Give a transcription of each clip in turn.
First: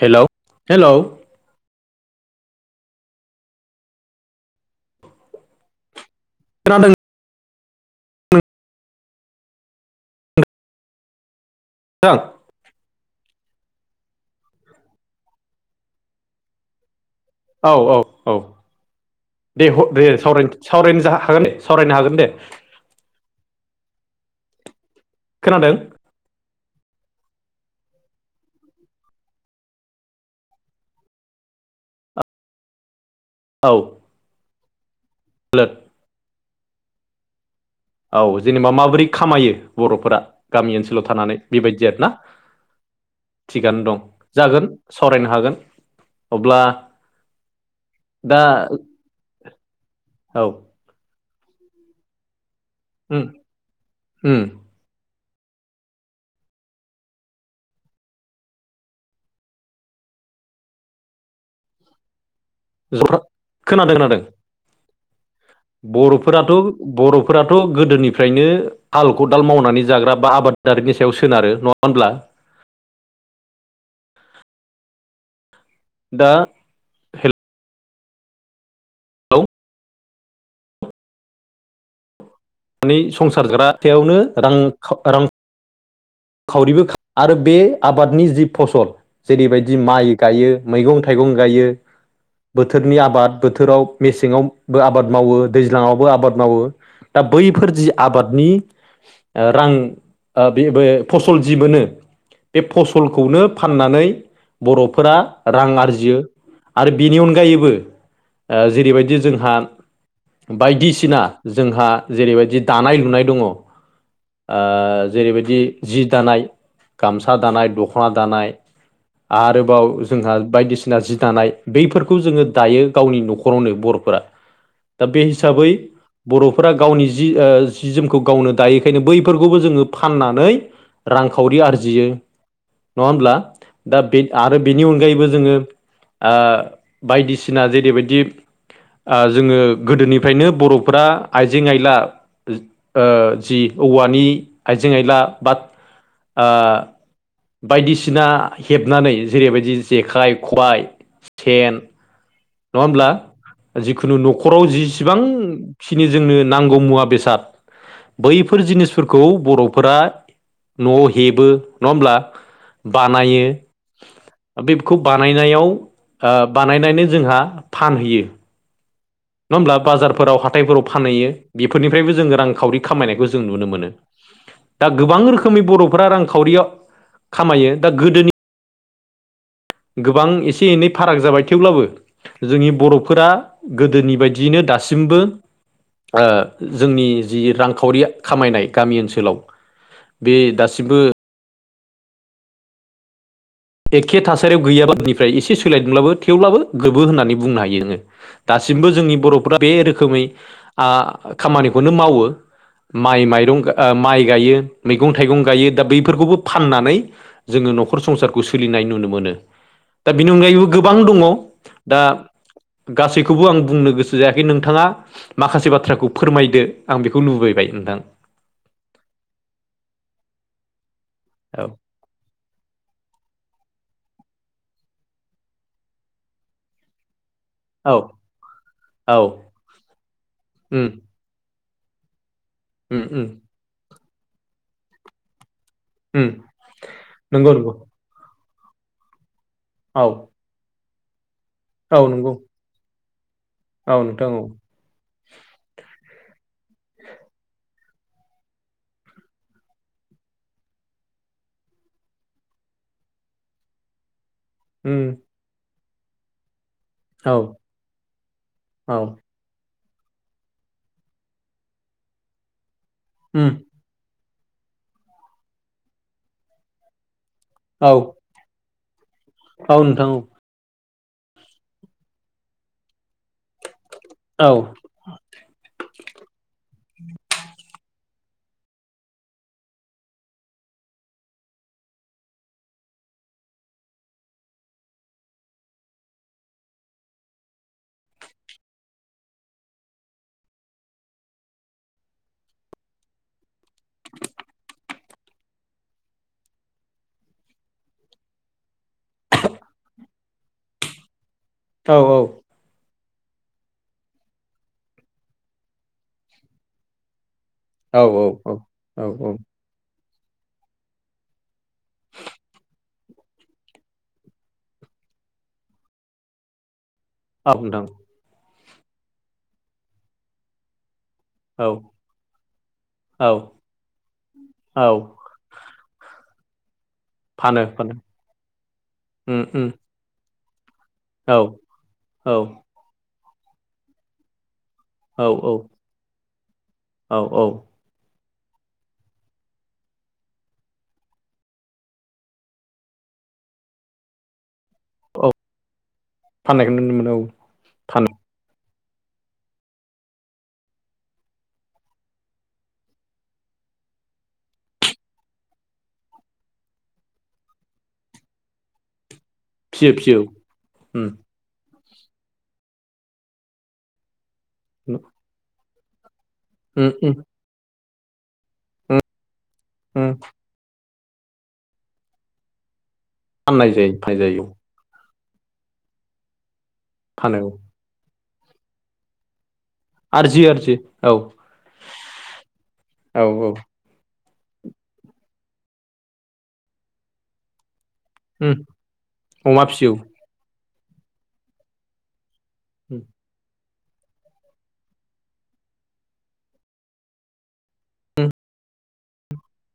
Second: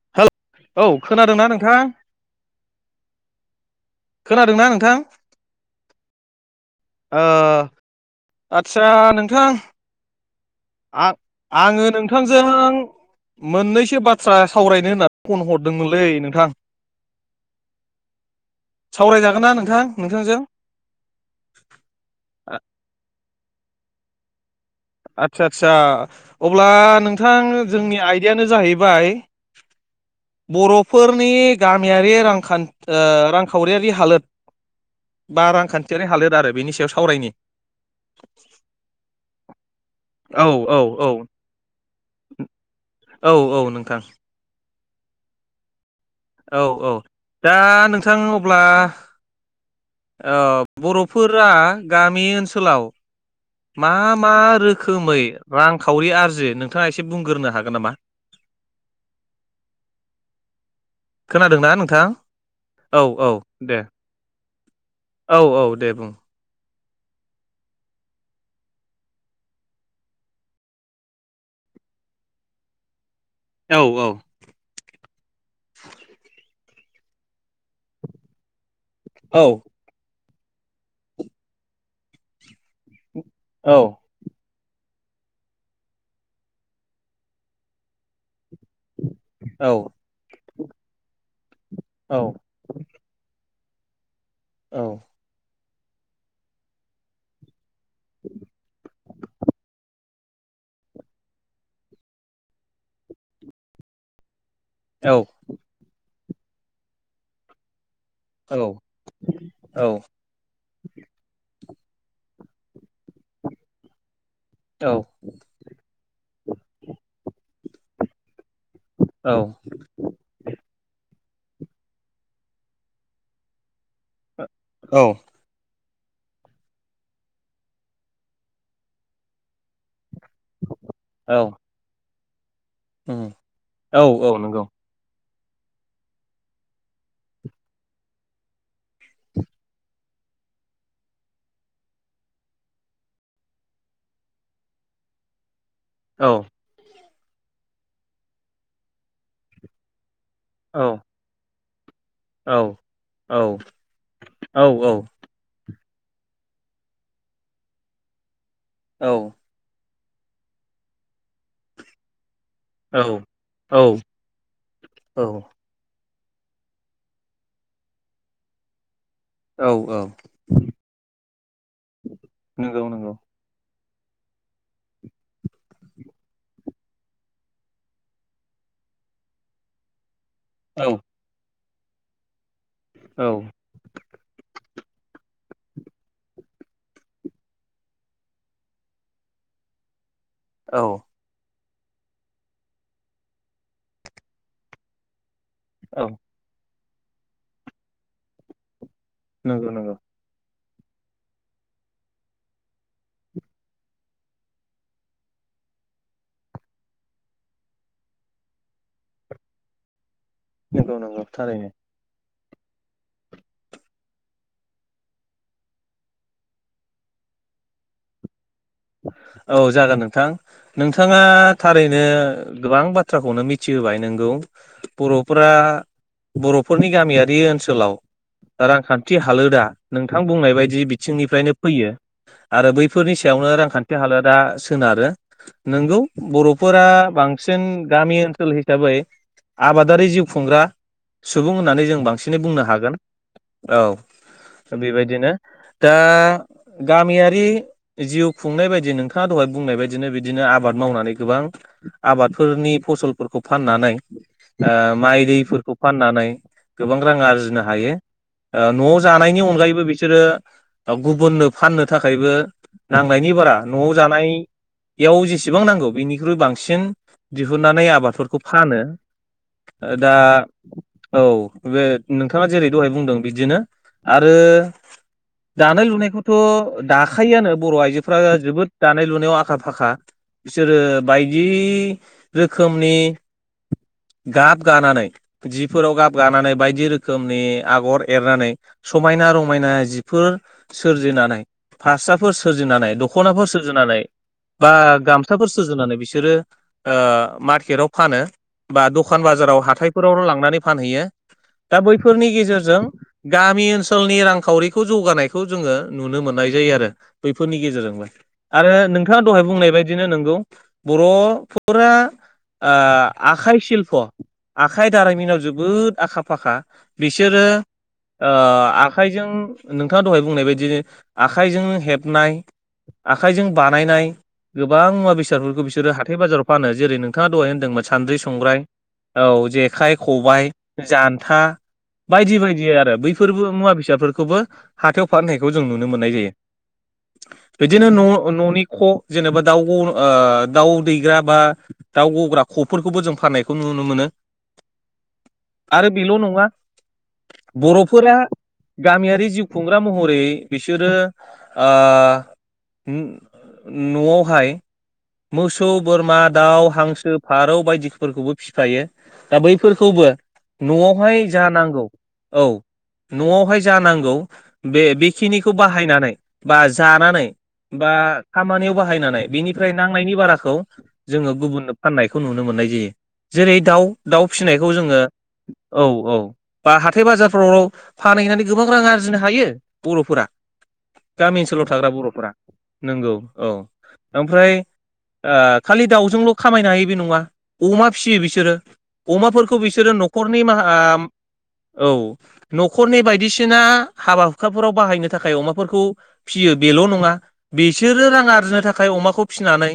Hello hello hello औ खोनादोंना नोंथां खोनादोंना नोंथां खोनादों ओ आदसा नोंथां आ आङो नोंथां नोंथांजों मोननैसो बाथ्रा सावरायनो होननानै फन हरदोंमोनलै नोंथां औ औ औ सावरायजागोन ना दे ह नोंथां दे नोंथांजों सावरायनोसै सावरायनो जा हागोन दे सावरायनो हागोन दे आदसा आदसा खोनादों अब्ला नोंथां जोंनि आयदायानो जाहैबाय बर'फोरनि गामियारि रांखान ओ रां औ खावरियारि हालोद बा रांखान्थियारि हालोद आरो बेनि सायाव सावरायनि औ जेनेबा माबोरै खामायो बरफोरा औ औ गामि ओनसोलाव औ थानानै बेबायदि आरोना औ औ थिगानो दं नोंथां जागोन सावरायनो हागोन अब्ला औ औ दा नोंथां दा अब्ला ओ औ बर'फोरा गामि ओनसोलाव उम मा मा उम रोखोमै रांखावरि आरजियो नोंथाङा एसे बुंग्रोनो हागोन नामा खोनादोंना नोंथां औ जफ्रा औ दे खोनादों खोनादों औ औ दे बुं बर'फोराथ बर'फोराथ गोदोनिफ्रायनो हाल खदाल मावनानै जाग्रा बा आबाद दारिनि सायाव सोनारो नङा होनब्ला औ औ दा हेलौ औ नै औ संसारग्रावनो रां खामा खावरिबो खा आरो बे आबादनि जि फसल औ जेरैबायदि माइ गायो मैगं थाइगं गायो। औ बोथोरनि आबाद बोथोराव मेसेंआवबो आबाद मावो। दैज्लाङावबो आबाद मावो दा बैफोर जि आबादनि रां। बे फसल जि मोनो बे फसलखौनो फाननानै। औ बर'फोरा रां आरजियो आरो बेनि अनगायैबो ओ जेरैबायदि जोंहा बायदिसिना जोंहा जेरैबायदि दानाय लुनाय दङ। ओ जेरैबायदि जि दानाय गामसा दानाय, दख'ना दानाय। औ आरोबाव ज जोंहा बायदिसिना जि दानाय बैफोरखौ जोङो दायो गावनि न'खरावनो बर'फोरा। औ दा बेस हिसाबै बर'फोरा गावनि जि ओ जि जोमखौ गावनो दायैखायनो बैफोरखौबो जोङो फानना औ रांखावरि आरजियो नङा उम होमब्ला दा औ बे औ आरो नंगौ बेनि अनगायैबो जोङो ओ बायदिसिना जेरैबायदि ओ जोङो गोदोनिफ्रायनो बर'फ्रा आइजें आइला ओज ओ जि औवानि आइजें आइला बा औ ओ बायदिसिना हेबनानै जेरैबायदि जेखाइ औ खबाय, सेन औ नङा होमब्ला औ जिखुनु औ न'खराव जिसिबां खिनि जोंनो नांगौ मुवा बेसाद बैफोर औ जिनिसफोरखौ बर'फोरा न'आव हेबो नङा होमब्ला‌‌ औ औ बानायो बेखौ बानायनायाव ओ बानायनानै जोंहा फानहैयो। नङा होमब्ला बाजारफोराव हाथायफोराव फानहैयो बेफोरनिफ्रायबो जोङो नंगौ रांखावरि नंगौ खामायनायखौ जों नुनो मोनो। दा गोबां रोखोमनि बर'फोरा रांखावरियाव खामायो दा गोदोनि गोबां एसे औ एनै फाराग जाबाय थेवब्लाबो जोंनि बर'फोरा औ गोदोनि बायदियैनो दासिमबो ओ जोंनि जि रांखावरि खामायनाय गामि ओनसोलाव बे औ दासिमबो एखे थासारियाव गैयाबनिफ्राय एसे औ सोलायदोंब्लाबो थेवब्लाबो गोबो होननानै बुंनो हायो आङो दासिमबो जोंनि बर'फोरा नंगौ बे नंगौ रोखोमै आ खामानिखौनो मावो। माइ माइरं गो ओ माइ गायो मैगं थाइगं गायो दा बैफोरखौबो फाननानै जोङो न'खर संसारखौ सोलिनाय नुनो मोनो दा बेनि अनगायैबो गोबां नंगौ दङ। नंगौ थारैनो दा गासैखौबो आं बुंनो गोसो जायाखै नोंथाङा माखासे बाथ्राखौ फोरमायदो आं बेखौ लुबैबाय नोंथां। औ जागोन नोंथां नोंथाङा औ थारै नो गोबां बाथ्राखौनो मिथिहोबाय नोंगौ। बर'फोरा बर'फोरनि गामियारि ओनस सोलाव औ रांखान्थि औ हालोदा नोंथां बुंनाय बायदि उम बिथिंनिफ्रायनो फैयो आरो उम बैफोरनि उम सायावनो रांखान्थि हालोदा सोनारो। नोंगौ उम बर'फोरा नंगौ बांसिन नंगौ गामि ओनसोल हिसाबै औ आबादारि जिउ खुंग्रा सुबुं होननानै जों औ नंगौ बांसिनै बुंनो हागोन। औ बेबायदिनो दा गामियारि जिउ खुंनाय बायदि नोंथाङा दहाय बुंनाय बायदिनो बिदिनो आबाद मावनानै गोबां आबादफोरनि फसलफोरखौ फाननानै ओ उम माइ दैफोरखौ फाननानै गोबां रां औ आरजिनो हायो ओ न'आव औ जानायनि अनगायैबो बिसोरो ओ गुबुननो फाननो थाखायबो नांनायनि उम बारा न'आव जानाय याव जेसेबां नांगौ बेनिख्रुइ बांसिन दिहुननानै औ आबादफोरखौ फानो औ ओ नोंथां दा औ बे नोंथाङा जेरै द'हाय बुंदों बिदिनो आरो औ दानाय लुनायखौथ' दाखायोआनो बर' आइजो फ्रा जोबोद दानाय लुनायाव आखा फाखा बिसोरो बायदि रोखोमनि गाब गानानै जिफोराव गाब गानानै बायदि रोखोमनि आगर एरनानै समायना रमायना जिफोर सोरजिनानै फारसाफोर सोरजिनानै दखनाफोर सुजुनानै बा गाम साफोर सुजुनानै बिसोरो ओ मार्केटाव फानो बा द'खान बाजाराव हाथायफोरावनो लांनानै फानहैयो दा औ औ बैफोरनि गेजेरजों गामि ओनसोलनि रांखावरिखौ जौगानायखौ जोङो नुनो मोननाय जायो आरो बैफोरनि गेजेरजों औ बो औ आरो औ नोंथाङा द'हाय बुंनाय बाय दिनो नोंगौ बर'फोरा आ आखाइ सिल्प आखाइ दारिमिनाव जोबोद आखा फाखा बिसोरो औ नोंथां ओ आखाइजों नोंथाङा द'हाय बुंनाय बायदि [unintelligible] आखाइजों औ हेबनाय औ आखाइजों बानायनाय औ गोबां मुवा बेसादफोरखौ बिसोरो हाथाय बाजाराव फानो जेरै नों नोंथाङा द'हाय फानो होनदोंमोन फानो सान्द्रि संग्राय उम औ उम जेखाइ खबाइ जान्था औ औ बायदि बायदि आरो बैफोरबो मुवा बेसादफोरखौबो हाथायाव औ फाननायखौ जों औ नुनो मोननाय जायो औ औ बिदिनो न' न'नि ख' जेनेबा दाउ ओ दाउ दैग्रा बा दाउ गग्रा ख'फोरखौबो जों फाननायखौ नुनो मोनो आरो बेल' नङा फाननायखौ नुनो मोनो औ फानो बर'फोरा गामियारि जिउ खुंग्रा महरै बिसोरो ओ [unintelligible] न'आवहाय मोसौ बोरमा दाउ हांसो फारौ बायदिफोरखौबो फिफायो दा फियो बैफोरखौबो फियो उम न'आवहाय जा नांगौ औ न'आवहाय जा नांगौ बे बेखिनि खौ बाहायनानै बा उम उम जानानै बा खामानियाव बाहायनानै बेनि नांनायनि उम बाराखौ जोङो गुबुननो फाननायखौ नुनो मोननाय जायो जेरै फाननाय दाउ जायो फाननाय दाउ जायो औ फिनाय खौ जोङो औ औ बा हाथाय फानो औ बाजारफ्राव फानहैनानै गोबां रां आरजिनो हायो बर'फोरा आरजियो आरजियो औ गामि ओनसोलाव थाग्रा बर'फोरा नोंगौ औ ओमफ्राय ओ खालि दाउजोंल' खामायनो हायो बे नङा अमा फियो बिसोरो उम अमाफोरखौ अमा फियो बिसोरो न'खरनि मा ओ औ न'खरनि औ बायदिसिना हाबा हुखाफोराव बाहायनो थाखाय अमाफोरखौ फियो बेल' नङा बिसोरो रां आरजिनो थाखाय अमाखौ फिनानै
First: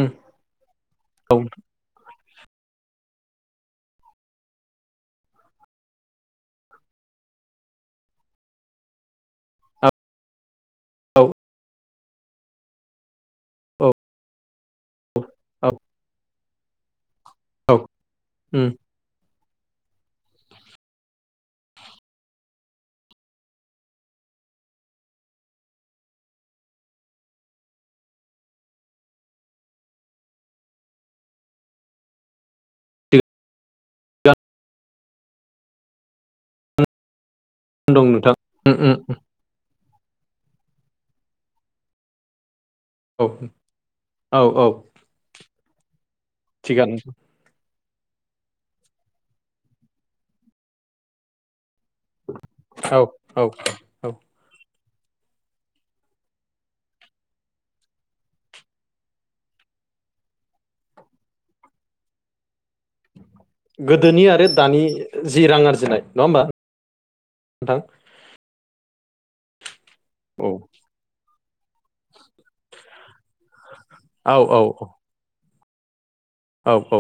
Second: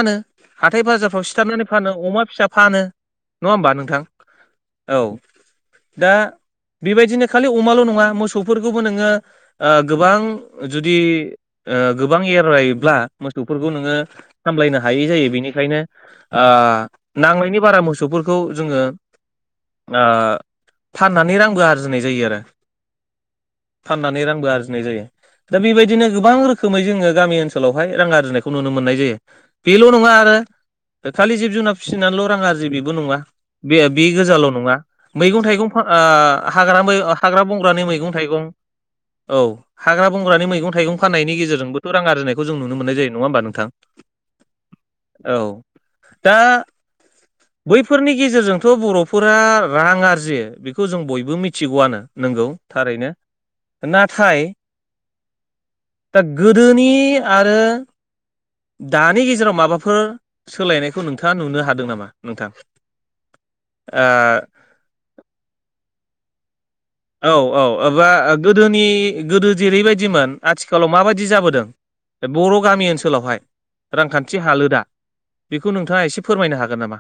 उम हाथाय बाजारफ्राव उम सिथारनानै फानो अमा फिसा फानो नङा होमबा नोंथां औ दा बेबायदिनो खालि अमाल' नङा मोसौफोरखौबो नोङो ओ औ गोबां जुदि औ ओ गोबां एरायोब्ला मोसौफोरखौ औ नोङो सामलायनो हायै जायो औ बेनिखायनो ओ नांनायनायनि औ बारा मोसौफोरखौ उम जोङो ओ फाननानै रांबो आरजिनाय जायो आरो फाननानै रांबो आरजिनाय जायो दा बेबायदिनो गोबां रोखोमै जोङो गामि ओनसोलाव हाय रां आरजिनायखौ नुनो मोननाय जायो बेल' नङा आरो [unintelligible] खालि जिब जुनार फिसिनानैल' रां आरजि बिबो नङा थिगानो बे बे गोजाल' नङा मैगं थाइगं फा ओ हाग्रा मै ओ हाग्रा बं दं मैगं नोंथां थाइगं उम उम औ हाग्रा बंग्रानि मैगं थाइगं फाननायनि गेजेरजोंबोथ' रां आरिनाय खौ जों नुनो मोननाय जायो नङा औ होमबा नोंथां? औ औ औ। दा थिगानो बैफोरनि गेजेरजोंथ' बर'फोरा रां आरजियो बेखौ जों बयबो मिथिगौआनो। नंगौ औ थारैनो औ औ नाथाय दा गोदोनि आरो दानि गेजेराव माबाफोर सोलायनायखौ नोंथाङा नुनो हादों नामा नोंथां गोदोनि ओ आरो दानि जि रां आरजिनाय नङा होमबा औ औ नोंथां ओबा गोदोनि गोदो जेरैबायदिमोन आथिख औ आथिखालाव माबायदि जाबोदों बे बर' गामि ओनसोलावहाय औ रांखान्थि औ हालोदा। बेखौ नोंथाङा एसे फोरमायनो औ हागोन नामा?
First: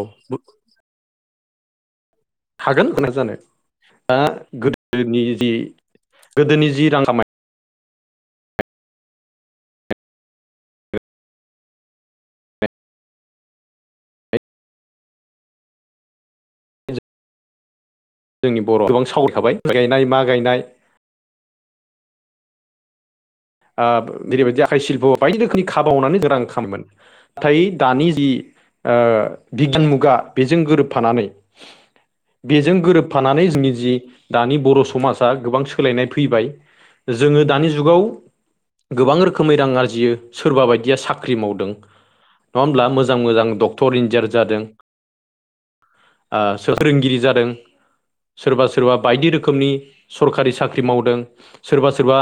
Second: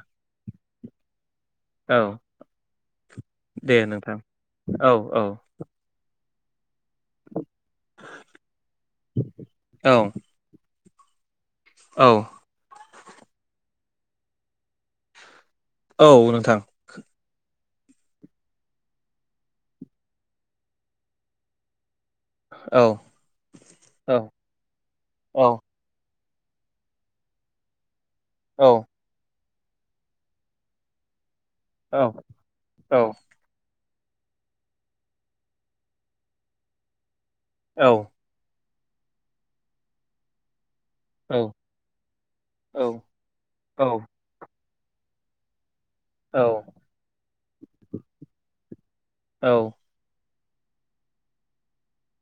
औ। हागोन मानो हाया जानो दे दा नोंथां औ औ गोदोनि जि गोदोनि जि रां खामाय औ। औ। औ नोंथां। जोंनि बर'आव गोबां सावल थाबाय माइ गायनाय मा गायनाय। औ। ओ औ जेरैबायदि आखाइ सिल्प'आव बायदि औ रोखोमनि खाबावनानै जों रां खामोमोन नाथाय दानि जि औ। ओ बिगियान मुगा बेजों गोरोबफानानै औ बेजों औ गोरोबफानानै जोंनि जि दानि बर' समाजा गोबां सोलायनाय फैबाय जोङो दानि औ जुगाव गोबां रोखोमै रां आरजियो सोरबा बायदिया साख् ख्रि मावदों नङा होमब्ला मोजां मोजां डक्टर इन्जिनियार जादों। ओ फोरोंगिरि जादों सोरबा सोरबा बायदि औ रोखोमनि सरकारि साख्रि मावदों सोरबा सोरबा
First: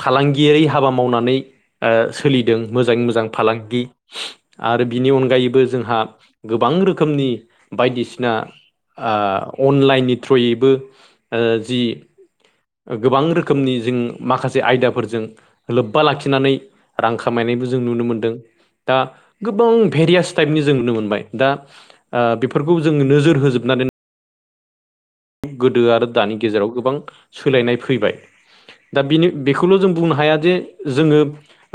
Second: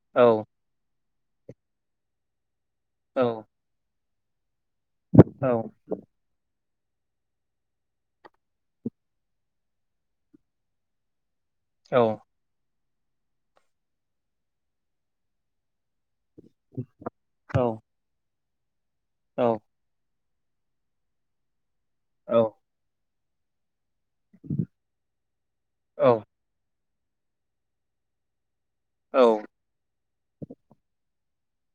फालांगि औ हाबा मावनानै सोलिदों मोजाङै मोजां फालांगि आरो बिनि औ अनगायैबो जोंहा गोबां रोखोमनि बायदिसिना ओ अनलाइननि थ्रुयैबो ओ जि गोबां रोखोमनि जों माखासे आयदाफोरजों लोब्बा लाखिनानै रां खामायनायबो जों नुनो मोन्दों दा गोबां भेरियास टाइपनि जों नुनो मोनबाय दा बेफोरखौ जों नोजोर होजोबनानै गोदो आरो दानि गेजेराव गोबां सोलायनाय फैबाय। दा बिनि बेखौल' जों बुंनो हाया जे जोङो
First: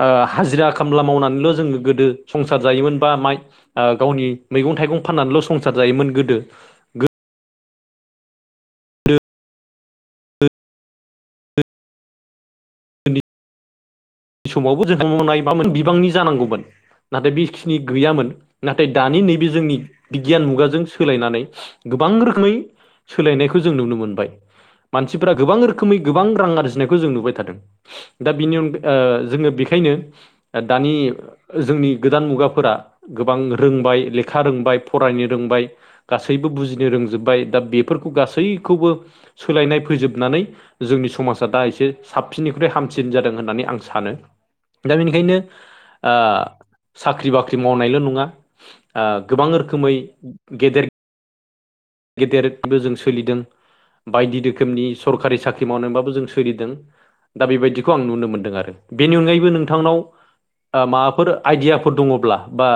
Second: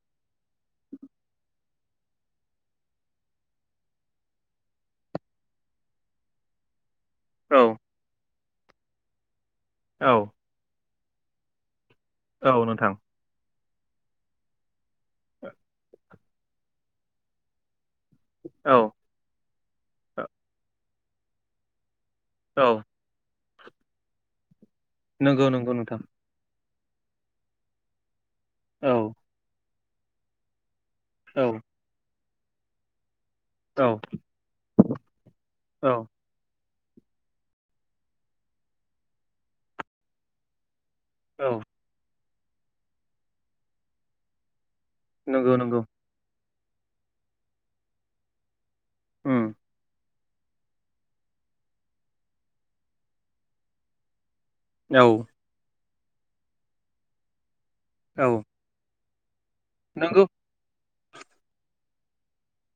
ओ हाजिरा खामला मावनानैल' जोङो गोदो संसार जायोमोन बा माइ ओ गावनि मैगं थाइगं फाननानैल' संसार जायोमोन गोदो। औ। औ। औ नोंथां। बे समावबो जों [unintelligible] बिबांनि जानांगौमोन नाथाय बेखिनि गैयामोन। औ नाथाय दानि नैबे जोंनि बिगियान मुगाजों सोलायनानै गोबां रोखोमै औ सोलायनायखौ जों नुनो मोनबाय मानसिफोरा नंगौ गोबां नंगौ रोखोमै नोंथां गोबां रां आरज नायखौ जों नुबाय थादों दा बिनि औ अन-ओ जोङो बेखायनो दानि औ। जोंनि गोदान मुगाफोरा गोबां रोंबाय औ लेखा रोंबाय फरायनो रोंबाय औ गासै सैबो बुजिनो रोंजोबबाय दा बेफोरखौ गासैखौबो सोलायनाय फैजोबनानै जोंनि समाजा औ दा एसे साबसिननिख्रुइ हामसिन जादों होननानै आं सानो दा बेनिखायनो नंगौ नंगौ ओ साख्रि बाख्रि मावनायल' नङा ओ गोबां उम रोखोमै गेदेर गेदेरबो जों सोलिदों बायदि रोखोमनि औ सरखारि साख्रि मावनोबाबो जों सोलिदों दा बेबायदिखौ आं औ नुनो मोनदों आरो बेनि अनगायैबो नोंथांनाव नंगौ ओ माबाफोर आइडियाफोर दङब्ला बा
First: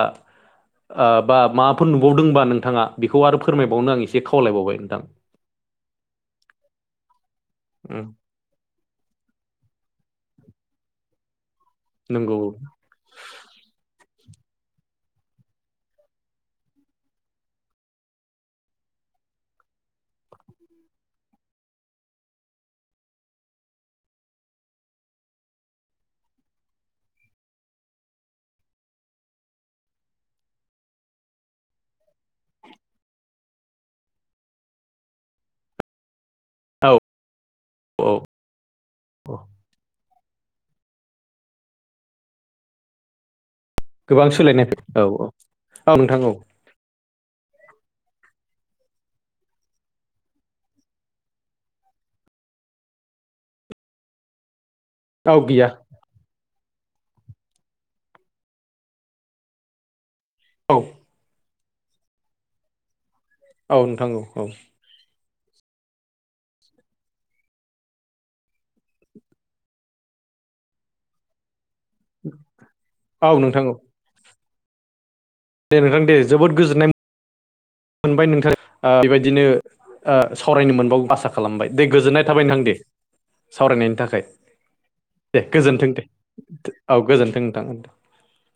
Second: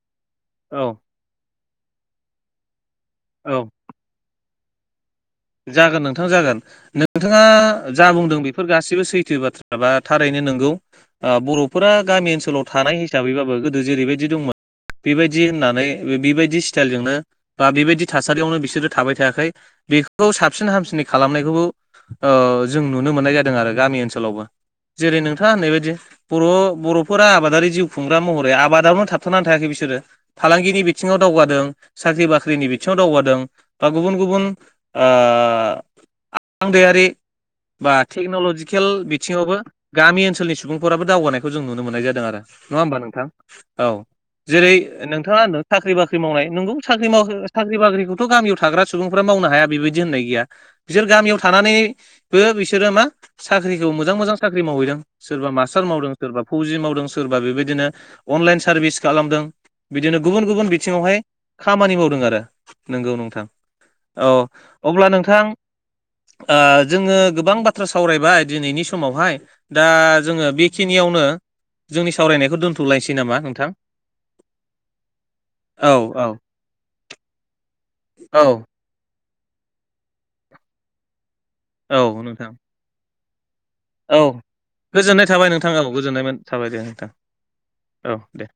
औ। बा माफोर नुबावदोंबा नोंथाङा बेखौ आरो औ फोरमायबावनो आं एसे खावलायबावबाय नोंथां। जागोन नोंथां जागोन नोंथाङा जा उम बुंदों बे फोर गासिबो सैथो बाथ्रा बा थारैनो नोंगौ बर'फोरा गामि नंगौ ओनसोलाव थानाय हिसाबैबाबो गोदो जेरैबायदि दंमोन बेबायदि होननानै बेबायदि स्टाइलजोंनो बा बेबायदि थासारियावनो बिसोरो थाबाय थायाखै। खौ साबसिन हामसिनै खालामनायखौबो ओ जों नुनो मोननाय जादों आरो गामि ओनसोलावबो। जेरै नोंथाङा होननायबायदि बर' बर'फोरा आबादारि जिउ खुंग्रा महरै आबादावनो थाबथानानै थायाखै बिसोरो। फालांगिनि बिथिङाव दावगादों साख्रि बाख्रिनि बिथिङाव दावगादों बा गुबुन गुबुन ओ औ आंदायारि बा औ टेक्न'लजि खेल औ। बिथिङावबो गामि ओनसोलनि सुबुंफोराबो दावगानायखौ जों नुनो मोननाय जादों आरो। नङा होमबा नोंथां? औ गोबां सोलायनाय जेरै फै- औ औ नोंथाङा औ साख्रि बाख्रि नोंथां औ मावनाय नंगौ। साख्रि माव साख्रि बाख्रिखौथ' गामियाव थाग्रा सुबुंफ्रा मावनो हाया बेबायदि होननाय गैया। बिसोर गामियाव थानानैबो बिसोरो मा साख्रिखौ मोजां मोजां साख्रि मावहैदों। औ सोरबा गैया मास्टार मावदों सोरबा फौजि मावदों सोरबा बेबायदिनो अनलाइन सारभिस खालामदों। बिदिनो गुबुन गुबुन औ बिथिङावहाय खामानि मावदों आरो नोंगौ नोंथां औ। अब्ला नोंथां ओ जोङो गोबां बाथ्रा सावरायबाय दिनैनि समावहाय दा जोङो बेखिनियावनो जोंनि सावरायनायखौ दोन्थ'लायसै औ नामा नोंथां? औ दे औ नोंथां दे औ जोबोद गोजोननाय मोनबाय औ नोंथां। ओ बेबायदिनो ओ सावरायनो मोनबावो आसा खालामबाय दे गोजोननाय थाबाय नोंथां दे। सावरायनायनि औ थाखाय गोजोननाय दे थाबाय नोंथां ओव गोजोन्थों दे गोजोननाय थाबाय दे औ नोंथां गोजोन्थों नोंथां औ दे।